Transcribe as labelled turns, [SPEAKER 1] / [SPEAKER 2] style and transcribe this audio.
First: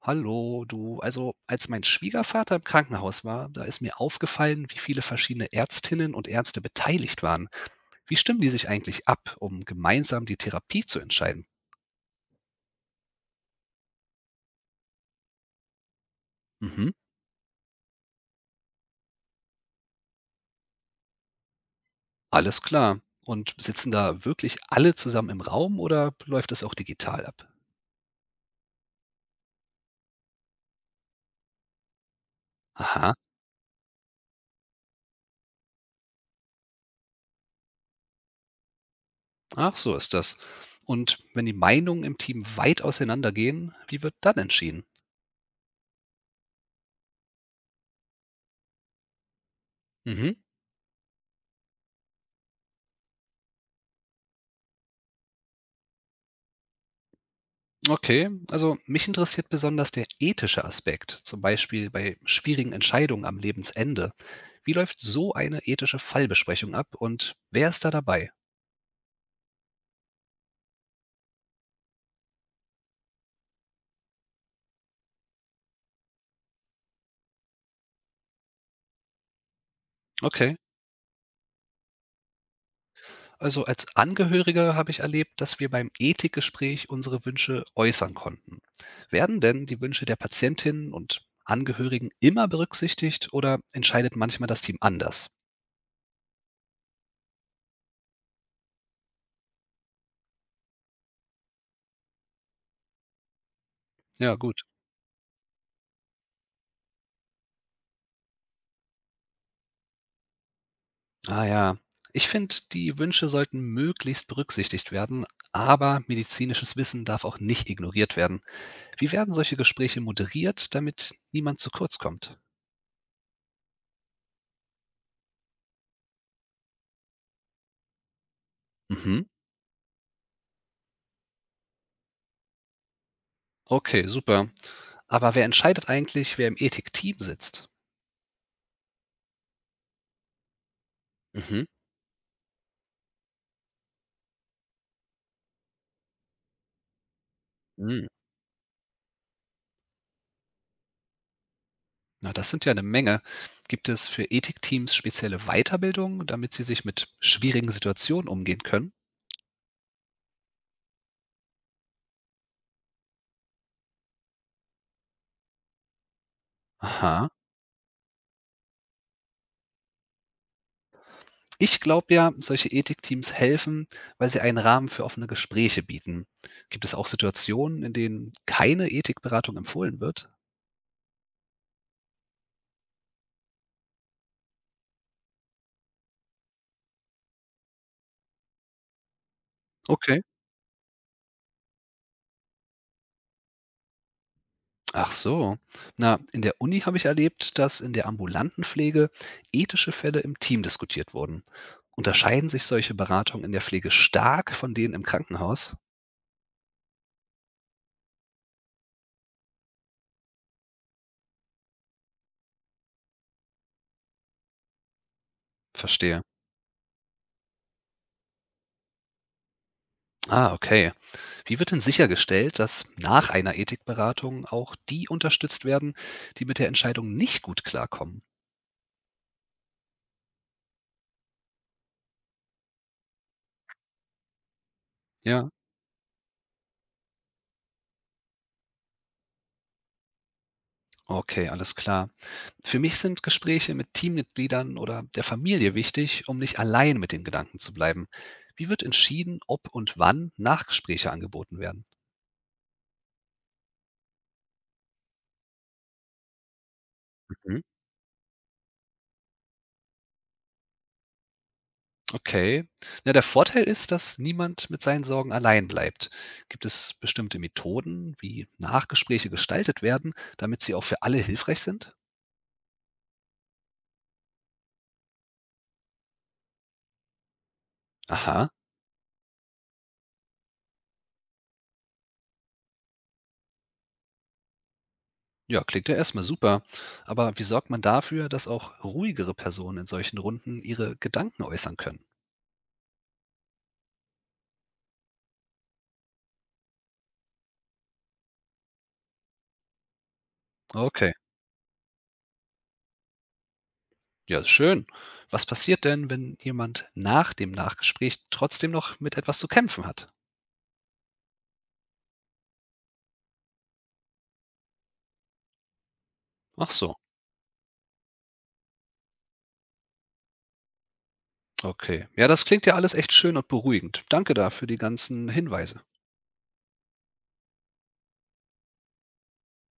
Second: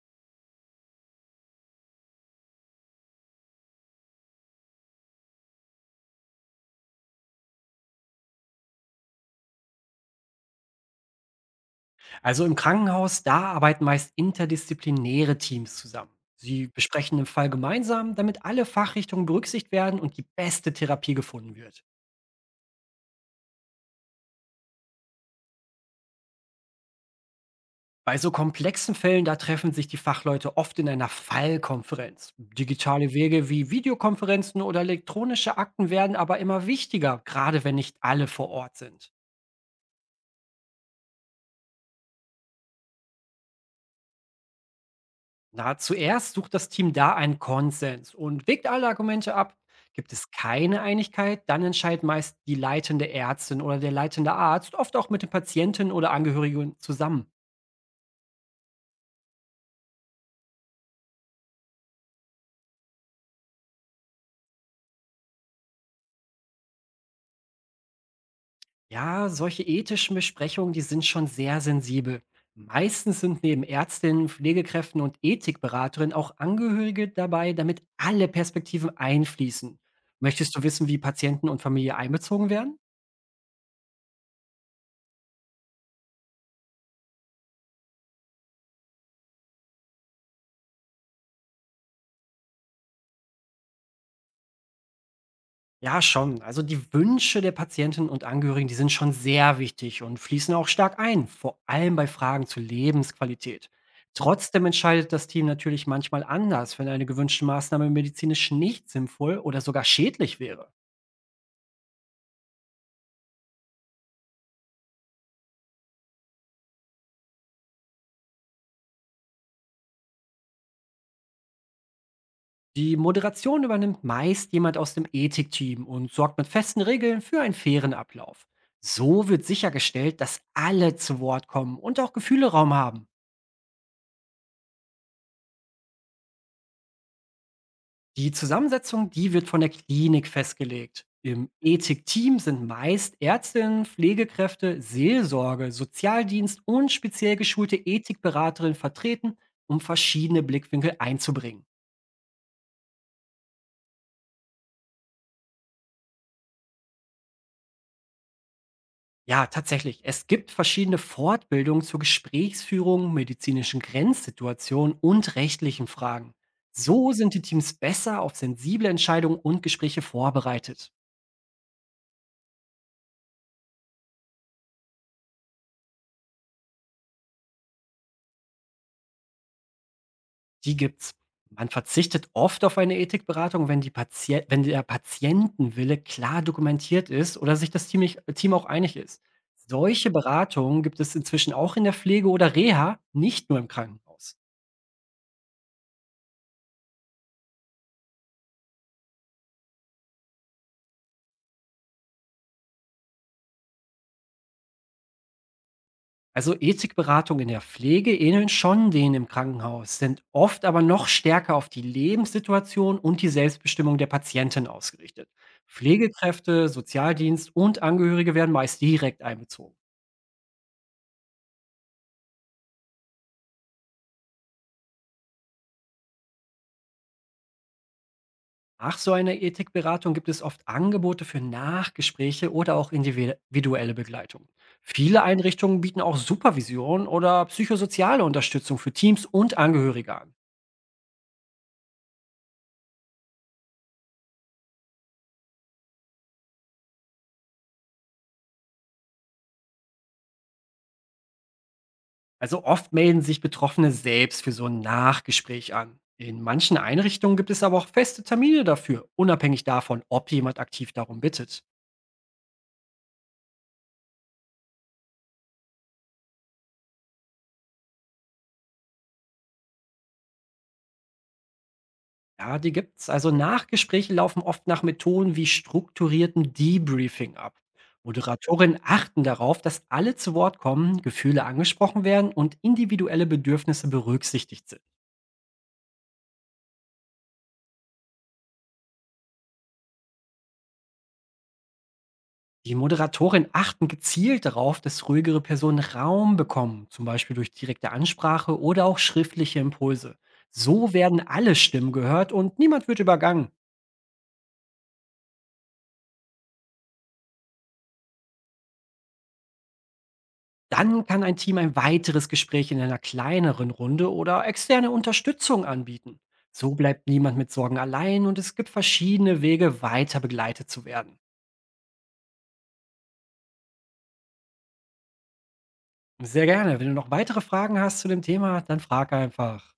[SPEAKER 1] Hallo, du. Also, als mein Schwiegervater im Krankenhaus war, da ist mir aufgefallen, wie viele verschiedene Ärztinnen und Ärzte beteiligt waren. Wie stimmen die sich eigentlich ab, um gemeinsam die Therapie zu entscheiden?
[SPEAKER 2] Also im Krankenhaus, da arbeiten meist interdisziplinäre Teams zusammen. Sie
[SPEAKER 1] Mhm,
[SPEAKER 2] besprechen den Fall gemeinsam, damit alle Fachrichtungen berücksichtigt werden und die beste Therapie gefunden wird.
[SPEAKER 1] alles klar. Und sitzen da wirklich alle zusammen im Raum oder läuft das auch digital ab?
[SPEAKER 2] Bei so komplexen Fällen, da treffen sich die Fachleute oft in einer Fallkonferenz. Digitale
[SPEAKER 1] Aha,
[SPEAKER 2] Wege wie Videokonferenzen oder elektronische Akten werden aber immer wichtiger, gerade wenn nicht alle vor Ort sind.
[SPEAKER 1] ach so ist das. Und wenn die Meinungen im Team weit auseinandergehen, wie wird dann entschieden?
[SPEAKER 2] Na, zuerst sucht das Team da einen Konsens und wägt alle Argumente ab. Gibt es
[SPEAKER 1] Mhm.
[SPEAKER 2] keine Einigkeit, dann entscheidet meist die leitende Ärztin oder der leitende Arzt, oft auch mit den Patienten oder Angehörigen zusammen.
[SPEAKER 1] Okay, also mich interessiert besonders der ethische Aspekt, zum Beispiel bei schwierigen Entscheidungen am Lebensende. Wie läuft so eine ethische Fallbesprechung ab und wer ist da dabei?
[SPEAKER 2] Ja, solche ethischen Besprechungen, die sind schon sehr sensibel. Meistens sind neben Ärztinnen, Pflegekräften und Ethikberaterinnen auch Angehörige dabei, damit alle Perspektiven einfließen. Möchtest
[SPEAKER 1] Okay,
[SPEAKER 2] du wissen, wie Patienten und Familie einbezogen werden?
[SPEAKER 1] also als Angehöriger habe ich erlebt, dass wir beim Ethikgespräch unsere Wünsche äußern konnten. Werden denn die Wünsche der Patientinnen und Angehörigen immer berücksichtigt oder entscheidet manchmal das Team anders?
[SPEAKER 2] Ja, schon. Also die Wünsche der Patientinnen und Angehörigen, die sind schon sehr wichtig und fließen auch stark ein, vor allem bei Fragen zur Lebensqualität.
[SPEAKER 1] Ja, gut.
[SPEAKER 2] Trotzdem entscheidet das Team natürlich manchmal anders, wenn eine gewünschte Maßnahme medizinisch nicht sinnvoll oder sogar schädlich wäre.
[SPEAKER 1] Ah ja, ich finde, die Wünsche sollten möglichst berücksichtigt werden, aber medizinisches Wissen darf auch nicht ignoriert werden. Wie werden solche Gespräche moderiert, damit niemand zu kurz kommt?
[SPEAKER 2] Die Moderation übernimmt meist jemand aus dem Ethikteam und sorgt mit festen Regeln für einen fairen Ablauf.
[SPEAKER 1] Mhm.
[SPEAKER 2] So wird sichergestellt, dass alle zu Wort kommen und auch Gefühle Raum haben.
[SPEAKER 1] Okay, super. Aber wer entscheidet eigentlich, wer im Ethikteam sitzt?
[SPEAKER 2] Die Zusammensetzung, die wird von der Klinik festgelegt. Im
[SPEAKER 1] Mhm.
[SPEAKER 2] Ethikteam sind meist Ärztinnen, Pflegekräfte, Seelsorge, Sozialdienst und speziell geschulte
[SPEAKER 1] Mhm.
[SPEAKER 2] Ethikberaterinnen vertreten, um verschiedene Blickwinkel einzubringen.
[SPEAKER 1] Na, das sind ja eine Menge. Gibt es für Ethikteams spezielle Weiterbildung, damit sie sich mit schwierigen Situationen umgehen können?
[SPEAKER 2] Ja, tatsächlich. Es gibt verschiedene Fortbildungen zur Gesprächsführung, medizinischen Grenzsituationen und rechtlichen Fragen. So
[SPEAKER 1] Aha.
[SPEAKER 2] sind die Teams besser auf sensible Entscheidungen und Gespräche vorbereitet.
[SPEAKER 1] Ich glaube ja, solche Ethikteams helfen, weil sie einen Rahmen für offene Gespräche bieten. Gibt es auch Situationen, in denen keine Ethikberatung empfohlen wird?
[SPEAKER 2] Die gibt's. Man verzichtet oft auf eine Ethikberatung, wenn die Patient wenn der Patientenwille klar dokumentiert ist oder sich das Team auch einig ist. Solche
[SPEAKER 1] Okay.
[SPEAKER 2] Beratungen gibt es inzwischen auch in der Pflege oder Reha, nicht nur im Krankenhaus.
[SPEAKER 1] Ach so. Na, in der Uni habe ich erlebt, dass in der ambulanten Pflege ethische Fälle im Team diskutiert wurden. Unterscheiden sich solche Beratungen in der Pflege stark von denen im Krankenhaus?
[SPEAKER 2] Also Ethikberatung in der Pflege ähneln schon denen im Krankenhaus, sind oft aber noch stärker auf die Lebenssituation und die Selbstbestimmung der Patientin ausgerichtet.
[SPEAKER 1] Verstehe.
[SPEAKER 2] Pflegekräfte, Sozialdienst und Angehörige werden meist direkt einbezogen.
[SPEAKER 1] Ah, okay. Wie wird denn sichergestellt, dass nach einer Ethikberatung auch die unterstützt werden, die mit der Entscheidung nicht gut klarkommen?
[SPEAKER 2] Nach so einer Ethikberatung gibt es oft Angebote für Nachgespräche oder auch individuelle Begleitung. Viele
[SPEAKER 1] Ja.
[SPEAKER 2] Einrichtungen bieten auch Supervision oder psychosoziale Unterstützung für Teams und Angehörige an.
[SPEAKER 1] Okay, alles klar. Für mich sind Gespräche mit Teammitgliedern oder der Familie wichtig, um nicht allein mit den Gedanken zu bleiben. Wie wird entschieden, ob und wann Nachgespräche angeboten werden?
[SPEAKER 2] Also oft melden sich Betroffene selbst für so ein Nachgespräch an. In manchen Einrichtungen gibt es
[SPEAKER 1] Mhm.
[SPEAKER 2] aber auch feste Termine dafür, unabhängig davon, ob jemand aktiv darum bittet.
[SPEAKER 1] Okay. Na, der Vorteil ist, dass niemand mit seinen Sorgen allein bleibt. Gibt es bestimmte Methoden, wie Nachgespräche gestaltet werden, damit sie auch für alle hilfreich sind?
[SPEAKER 2] Ja, die gibt's. Also Nachgespräche laufen oft nach Methoden wie strukturiertem Debriefing ab.
[SPEAKER 1] Aha.
[SPEAKER 2] Moderatorinnen achten darauf, dass alle zu Wort kommen, Gefühle angesprochen werden und individuelle Bedürfnisse berücksichtigt sind.
[SPEAKER 1] Ja, klingt ja erstmal super. Aber wie sorgt man dafür, dass auch ruhigere Personen in solchen Runden ihre Gedanken äußern können?
[SPEAKER 2] Die Moderatorinnen achten gezielt darauf, dass ruhigere Personen Raum bekommen, zum Beispiel durch direkte Ansprache oder auch schriftliche Impulse. So
[SPEAKER 1] Okay.
[SPEAKER 2] werden alle Stimmen gehört und niemand wird übergangen.
[SPEAKER 1] Ja, ist schön. Was passiert denn, wenn jemand nach dem Nachgespräch trotzdem noch mit etwas zu kämpfen hat?
[SPEAKER 2] Dann kann ein Team ein weiteres Gespräch in einer kleineren Runde oder externe Unterstützung anbieten.
[SPEAKER 1] Ach
[SPEAKER 2] So
[SPEAKER 1] so,
[SPEAKER 2] bleibt niemand mit Sorgen allein und es gibt verschiedene Wege, weiter begleitet zu werden.
[SPEAKER 1] okay. Ja, das klingt ja alles echt schön und beruhigend. Danke da für die ganzen Hinweise.
[SPEAKER 2] Sehr gerne. Wenn du noch weitere Fragen hast zu dem Thema, dann frag einfach.